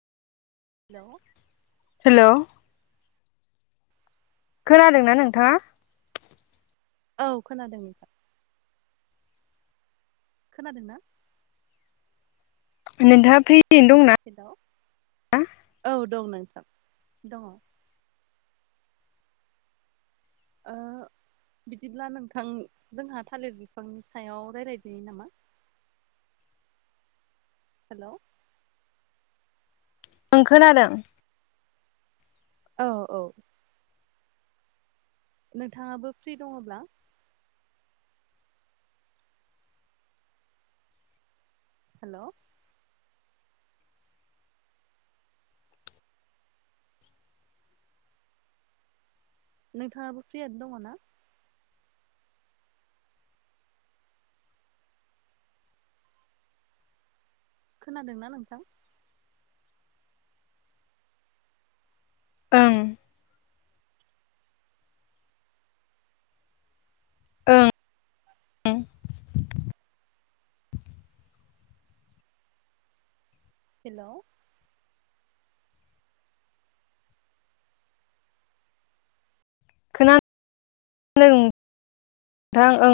Hello hello खोनादों ना नोंथाङा? औ खोनादों नोंथां खोनादों ना? नोंथाङा फ्रियैनो दंना? हेलौ औ दं नोंथां दङ। ओ बिदिब्ला नोंथां जोंहा थालिर बिफांनि सायाव रायलायदिनि नामा? [inaudible] हेलौ ओं खोनादों औ औ नोंथाङाबो फ्रि दङब्ला हेल' नोंथाङाबो फ्रियानो दङ ना? खोनादोंना नोंथां ओं ओं [unintelligible] हेल' खोना [unintelligible] ओं